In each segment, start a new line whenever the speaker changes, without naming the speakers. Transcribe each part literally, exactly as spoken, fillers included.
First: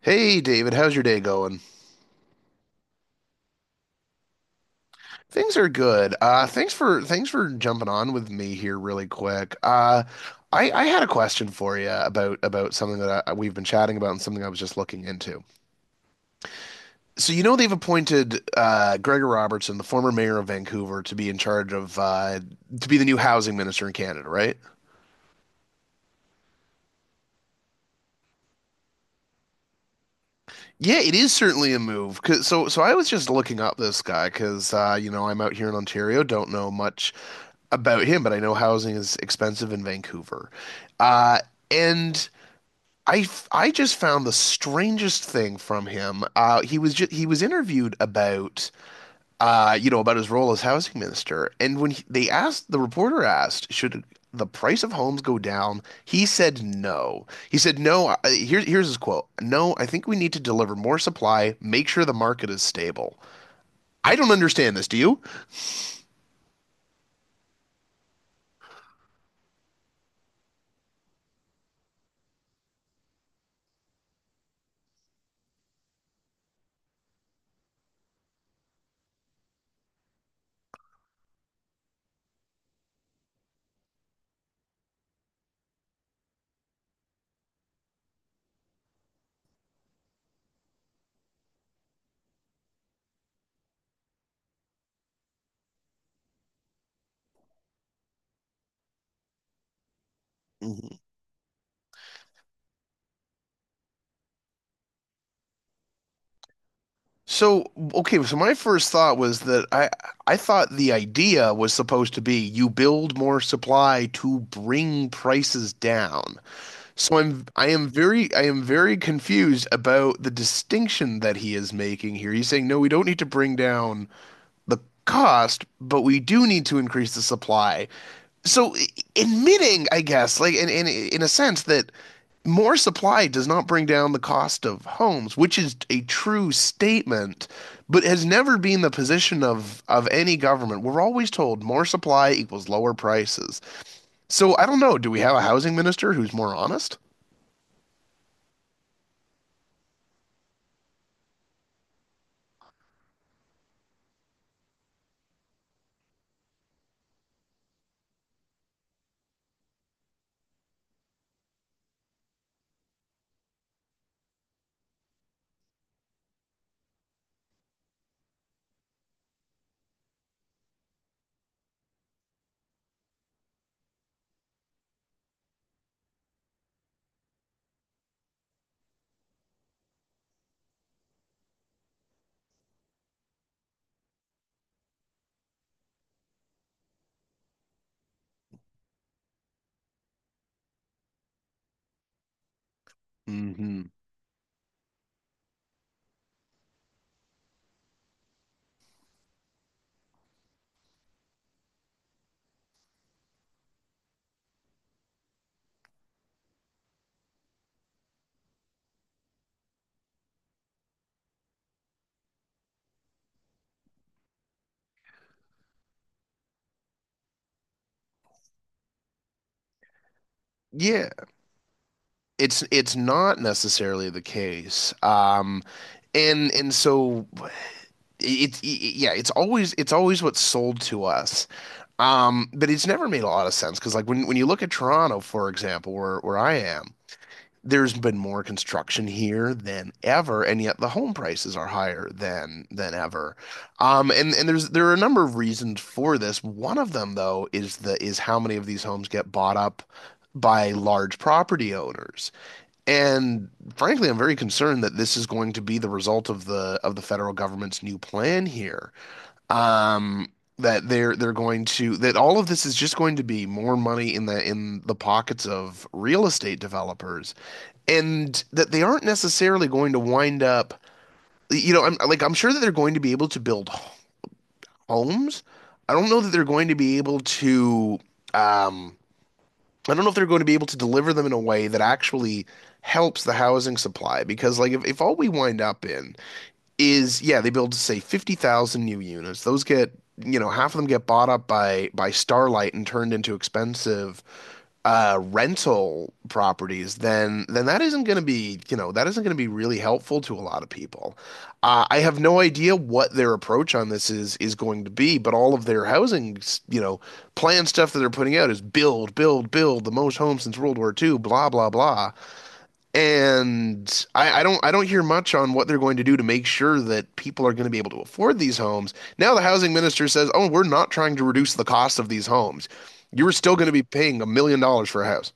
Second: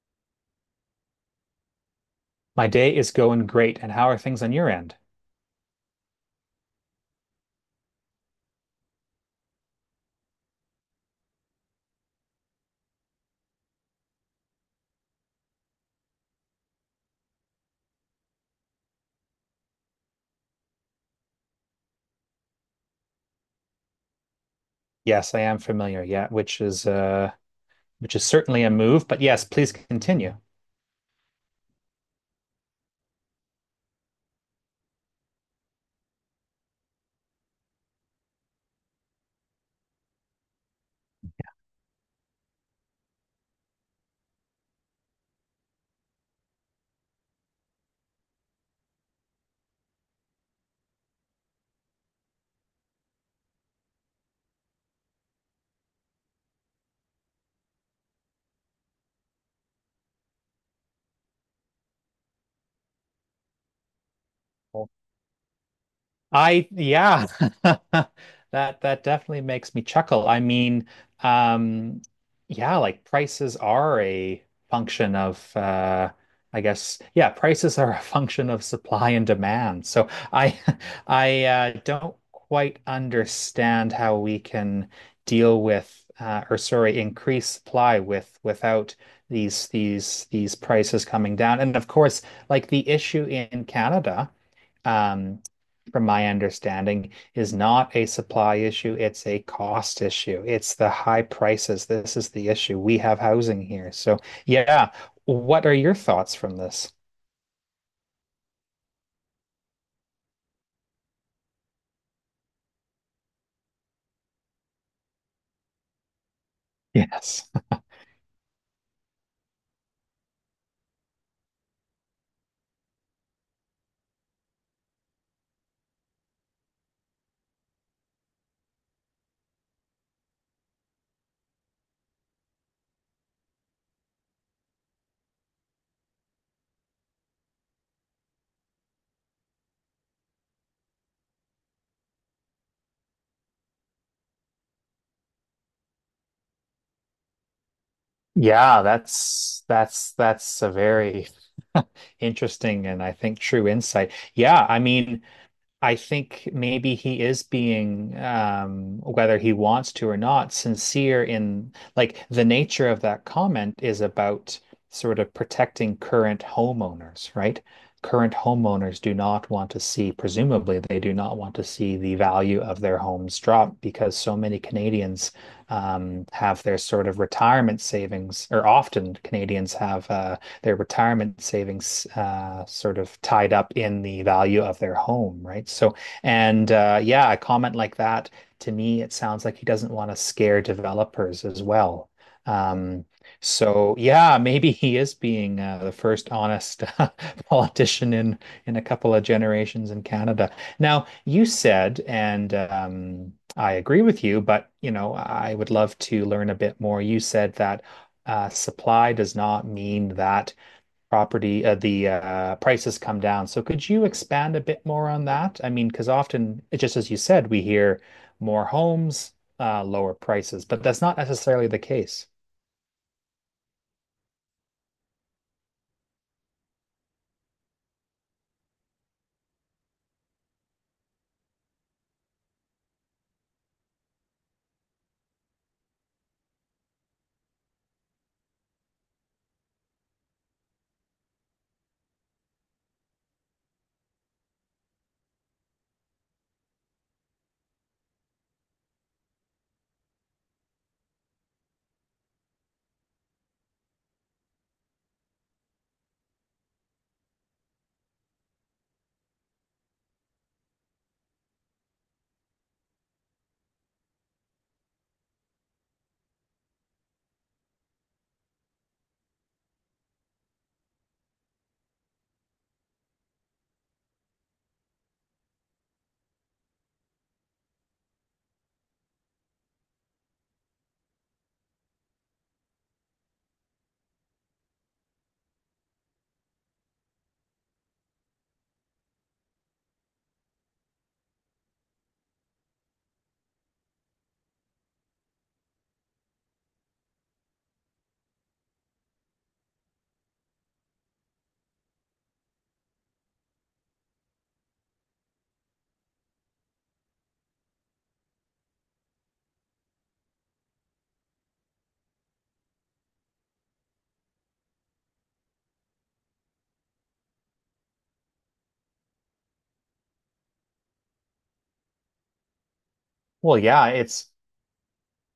Hey David, how's your day going?
My day is going great, and how are things on your end?
Things are good. Uh, thanks for thanks for jumping on with me here really quick. Uh, I I had a question for you about about something that I, we've been chatting about, and something I was just looking into. So you know they've appointed uh, Gregor Robertson, the former mayor of Vancouver, to be in charge of uh, to be the new housing minister in Canada, right?
Yes, I am familiar. Yeah, which is uh which is certainly a move, but yes, please continue.
Yeah, it is certainly a move. 'Cause- so so I was just looking up this guy because uh, you know I'm out here in Ontario, don't know much about him, but I know housing is expensive in Vancouver. Uh, and I, f- I just found the strangest thing from him. Uh, he was ju- he was interviewed about uh, you know about his role as housing minister, and when he, they asked the reporter asked, should the price of homes go down? He said no. He said no. I- Here, here's his quote: "No, I think we need to deliver more supply, make sure the market is stable." I don't understand this. Do you?
I yeah, that that definitely makes me chuckle. I mean, um, yeah, like prices are a function of uh, I guess yeah, prices are a function of supply and demand. So I I uh, don't quite understand how we can deal with uh, or sorry, increase supply with without these these these prices coming down. And of course, like the issue in Canada. Um, from my understanding, is not a supply issue. It's a cost issue. It's the high prices. This is the issue. We have housing here. So, yeah. What are your thoughts from this?
So, okay, so my first thought was that I I thought the idea was supposed to be you build more supply to bring prices down. So I'm
Yes.
I am very I am very confused about the distinction that he is making here. He's saying, no, we don't need to bring down the cost, but we do need to increase the supply. So i- Admitting, I guess, like in in in a sense that more supply does not bring down the cost of homes, which is a true statement, but has never been the position of of any government. We're always told more supply equals lower prices. So I don't know, do we have a housing minister who's more honest?
Yeah, that's that's that's a very interesting and I think true insight. Yeah, I mean, I think maybe he is being, um, whether he wants to or not, sincere in like the nature of that comment is about sort of protecting current homeowners, right? Current homeowners do not want to see, presumably, they do not want to see the value of their homes drop because so many Canadians um, have their sort of retirement savings, or often Canadians have uh, their retirement savings uh, sort of tied up in the value of their home, right? So, and uh, yeah, a comment like that to me, it sounds like he doesn't want to scare developers as well. Um,
hmm
so yeah, maybe he is being uh, the first honest politician in in a couple of generations in Canada. Now, you said, and um, I agree with you, but you know, I would love to learn a bit more. You said that uh, supply does not mean that property, uh, the uh, prices come down. So could you expand a bit more on that? I mean, because often, just as you said, we hear more homes, uh, lower prices, but that's
Yeah,
not necessarily the case.
it's it's not necessarily the case. Um, and and so it's it, it- yeah, it's always it's always what's sold to us, um but it's never made a lot of sense because like when when you look at Toronto, for example, where where I am there's been more construction here than ever, and yet the home prices are higher than than ever. Um and and there's there are a number of reasons for this. One of them, though, is the is how many of these homes get bought up by large property owners. And frankly, I'm very concerned that this is going to be the result of the of the federal government's new plan here, um that they're they're going to, that all of this is just going to be more money in the in the pockets of real estate developers, and that they aren't necessarily going to wind up, you know, I'm like I'm sure that they're going to be able to build homes. I don't know that they're going to be able to, um I don't know if they're going to be able to deliver them in a way that actually helps the housing supply, because like if, if all we wind up in is, yeah, they build say fifty thousand new units. Those get, you know, half of them get bought up by by Starlight and turned into expensive uh rental properties. Then then that isn't going to be, you know, that isn't going to be really helpful to a lot of people. Uh, I have no idea what their approach on this is is going to be, but all of their housing, you know, plan stuff that they're putting out is build, build, build the most homes since World War Two. Blah blah blah. And I, I don't I don't hear much on what they're going to do to make sure that people are going to be able to afford these homes. Now the housing minister says, "Oh, we're not trying to reduce the cost of these homes. You're still
Well,
going to be
yeah,
paying a
it's
million dollars for a house."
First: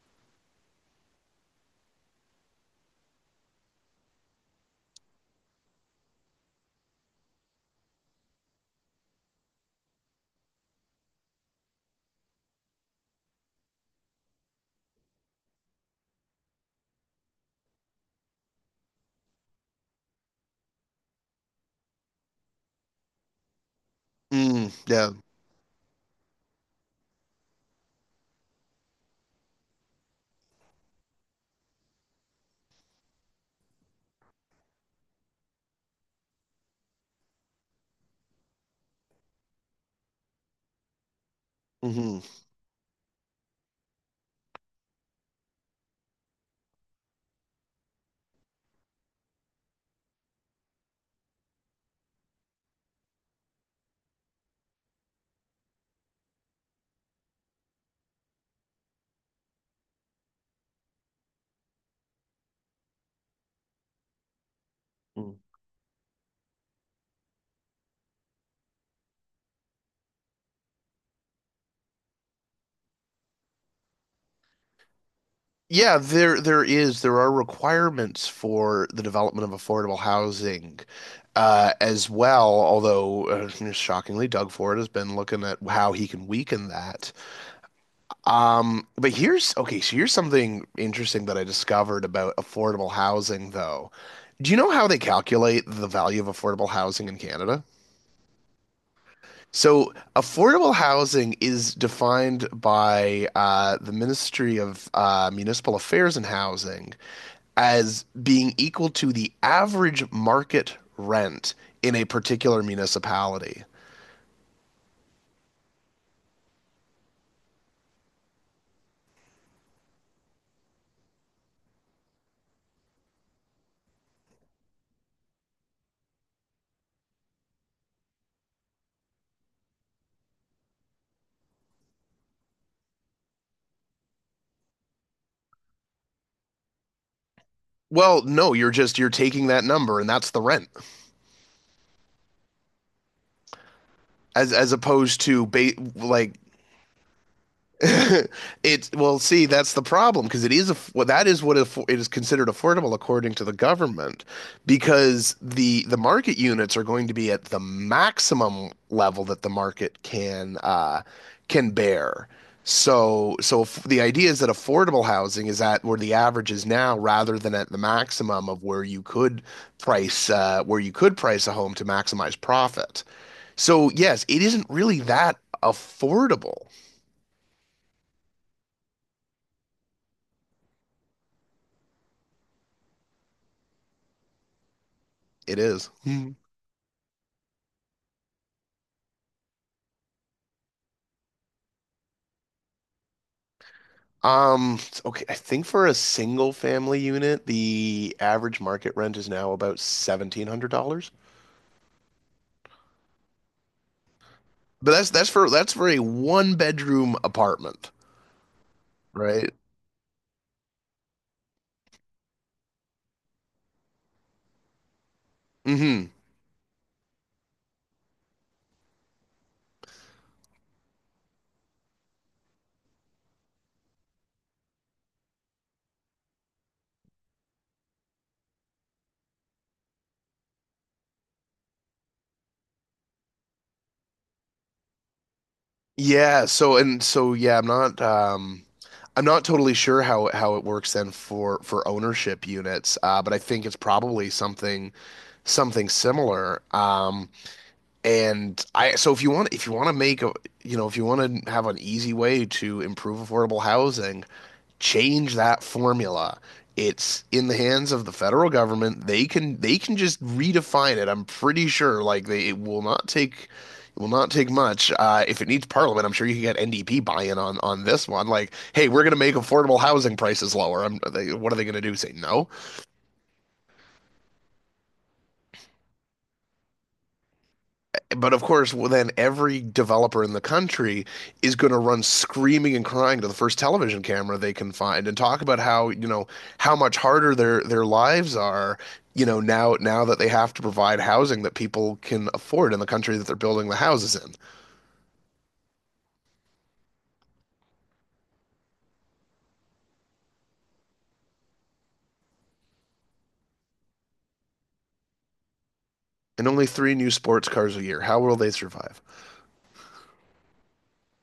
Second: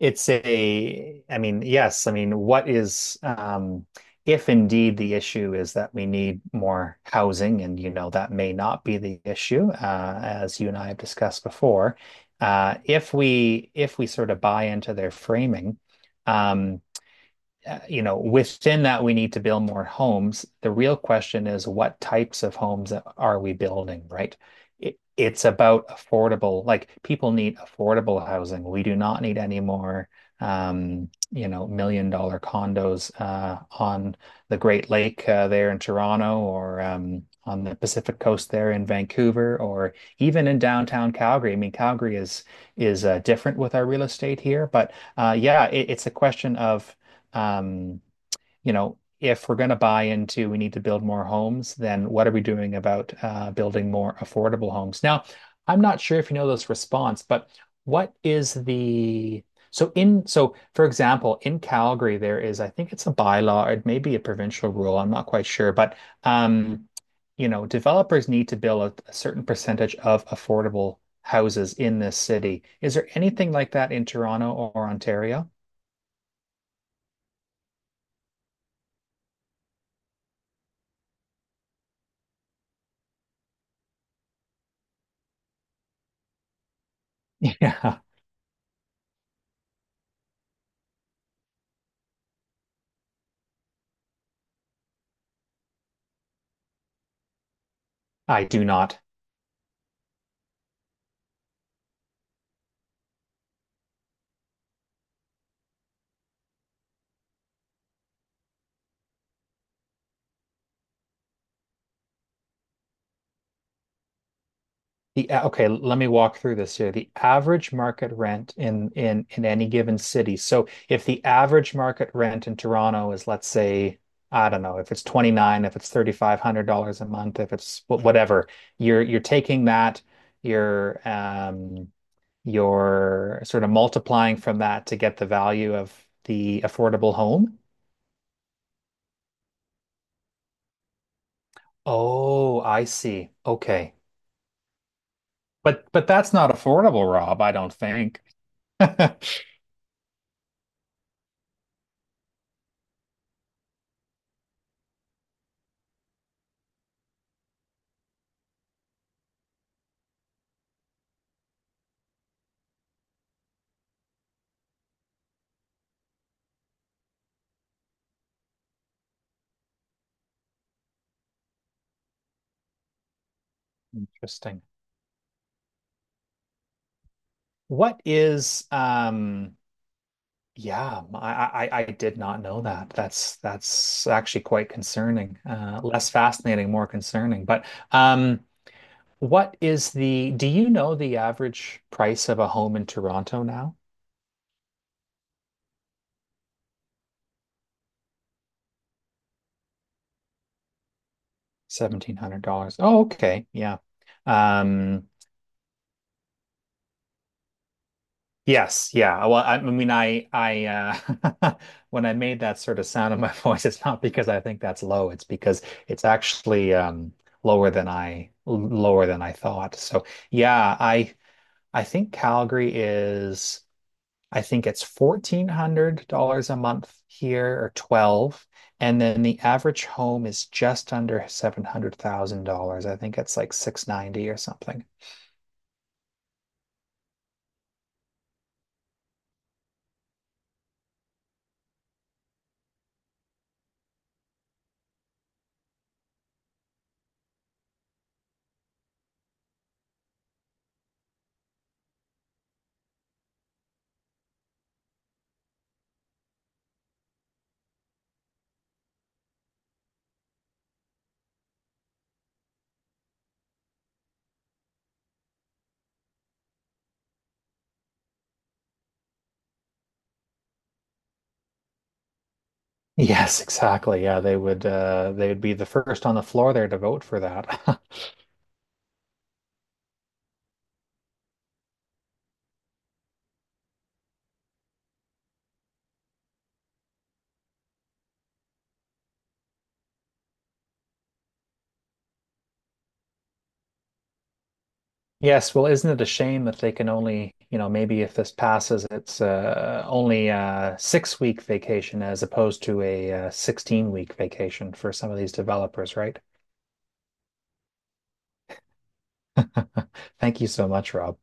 it's a, I mean, yes, I mean, what is um, if indeed the issue is that we need more housing, and you know that may not be the issue, uh, as you and I have discussed before. Uh, if we if we sort of buy into their framing, um, uh, you know, within that, we need to build more homes. The real question is what types of homes are we building, right?
Mm,
It,
yeah.
it's about affordable, like people need affordable housing. We do not need any more, um, you know, million dollar condos uh, on the Great Lake uh, there in Toronto or um, on the Pacific Coast there in Vancouver or even in downtown Calgary. I mean, Calgary
hmm
is is uh, different with our real estate here, but uh, yeah, it, it's a question of um, you know, if we're going to buy into we need to build more homes, then what are we doing about uh, building more affordable homes? Now, I'm not sure if you know this response, but what is the so in so for example, in Calgary there is, I think, it's a bylaw, or it may be a provincial rule, I'm not quite sure, but um, you know, developers need to build a, a certain percentage of affordable houses in this city. Is there anything like that in Toronto or Ontario?
Yeah, there there is there are requirements for the development of affordable housing, uh, as well, although uh, shockingly, Doug Ford has been looking at how he can weaken that.
Yeah,
Um, but here's Okay, so here's something interesting that I discovered about affordable housing, though. Do you know how they calculate the value of affordable housing in Canada?
I do not.
So, affordable housing is defined by uh, the Ministry of uh, Municipal Affairs and Housing as being equal to the average market rent in a particular municipality.
The a- okay, let me walk through this here. The average market rent in in in any given city. So if the average market rent in Toronto is, let's say, I don't know, if it's twenty-nine, if it's thirty-five hundred dollars a month, if it's wh- whatever, you're you're taking that, you're um you're sort of multiplying from that to get the value of the affordable home.
Well, no, you're just you're taking that number, and that's the rent,
Oh, I see. Okay.
as as opposed to ba
But but that's
like
not affordable, Rob, I don't think.
It's, well, see, that's the problem, because it is a, well, that is what aff- it is considered affordable according to the government, because the the market units are going to be at the maximum level that the market can uh, can bear. So, so if the idea is that affordable housing is at where the average is now, rather than at the maximum of where you could price uh, where you could price a home to maximize profit. So, yes, it
Interesting.
isn't really that affordable.
What is um yeah, I, I I did not know that. That's that's actually quite concerning.
It
Uh
is.
less fascinating, more concerning. But um what is the do you know the average price of a home in Toronto now?
Um, okay, I think for a single family unit, the average market rent is now about seventeen hundred dollars.
seventeen hundred dollars. Oh, okay. Yeah.
But
Um
that's that's for that's for a one bedroom apartment,
Yes, yeah. Well,
right?
I, I mean, I, I, uh, when I made that sort of sound in my voice, it's not because I think that's low. It's because
Mm-hmm.
it's actually um, lower than I l- lower than I thought. So yeah, I, I think Calgary is, I think it's fourteen hundred dollars a month here or twelve, and then the average home is just under seven hundred thousand dollars. I think it's like six ninety or something.
Yeah, so and so yeah, I'm not um I'm not totally sure how how it works then for for ownership units, uh, but I think it's probably something something similar. Um, And I, so if you want, if you want to make a, you know, if you want to have an easy way to improve affordable housing, change that formula. It's in the hands of the federal government. They can they can just redefine it. I'm pretty sure like they it will not take, it will not take much. Uh, if it needs parliament, I'm sure you can get N D P buy-in on on this one. Like, hey, we're going to make affordable housing prices lower. I'm, they, what are they going to do? Say no?
Yes, exactly. Yeah, they would uh they would be the first on the floor there to vote for that.
But of course, well, then every developer in the country is going to run screaming and crying to the first television camera they can find, and talk about how, you know, how much harder their their lives are, you know, now now that they have to provide housing that people can afford in the country that they're building the houses in.
Yes, well, isn't it a shame that they can only, you know, maybe if this passes, it's uh only a six week vacation as opposed to a uh, sixteen week vacation for some of these developers, right?
And only three new sports cars a year. How will they survive?
Thank you so much, Rob.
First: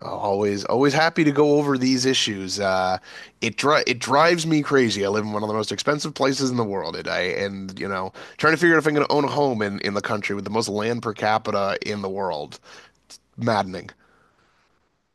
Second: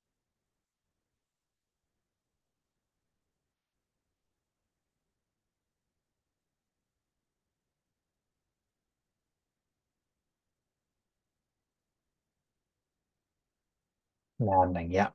Always, always happy to go over these issues. Uh, it dri it drives me crazy. I live in one of the most expensive places in the world, and I, and you know, trying to figure out if I'm going to own a home in in the country with the most land per capita in the world. Maddening.
Maddening. Yeah.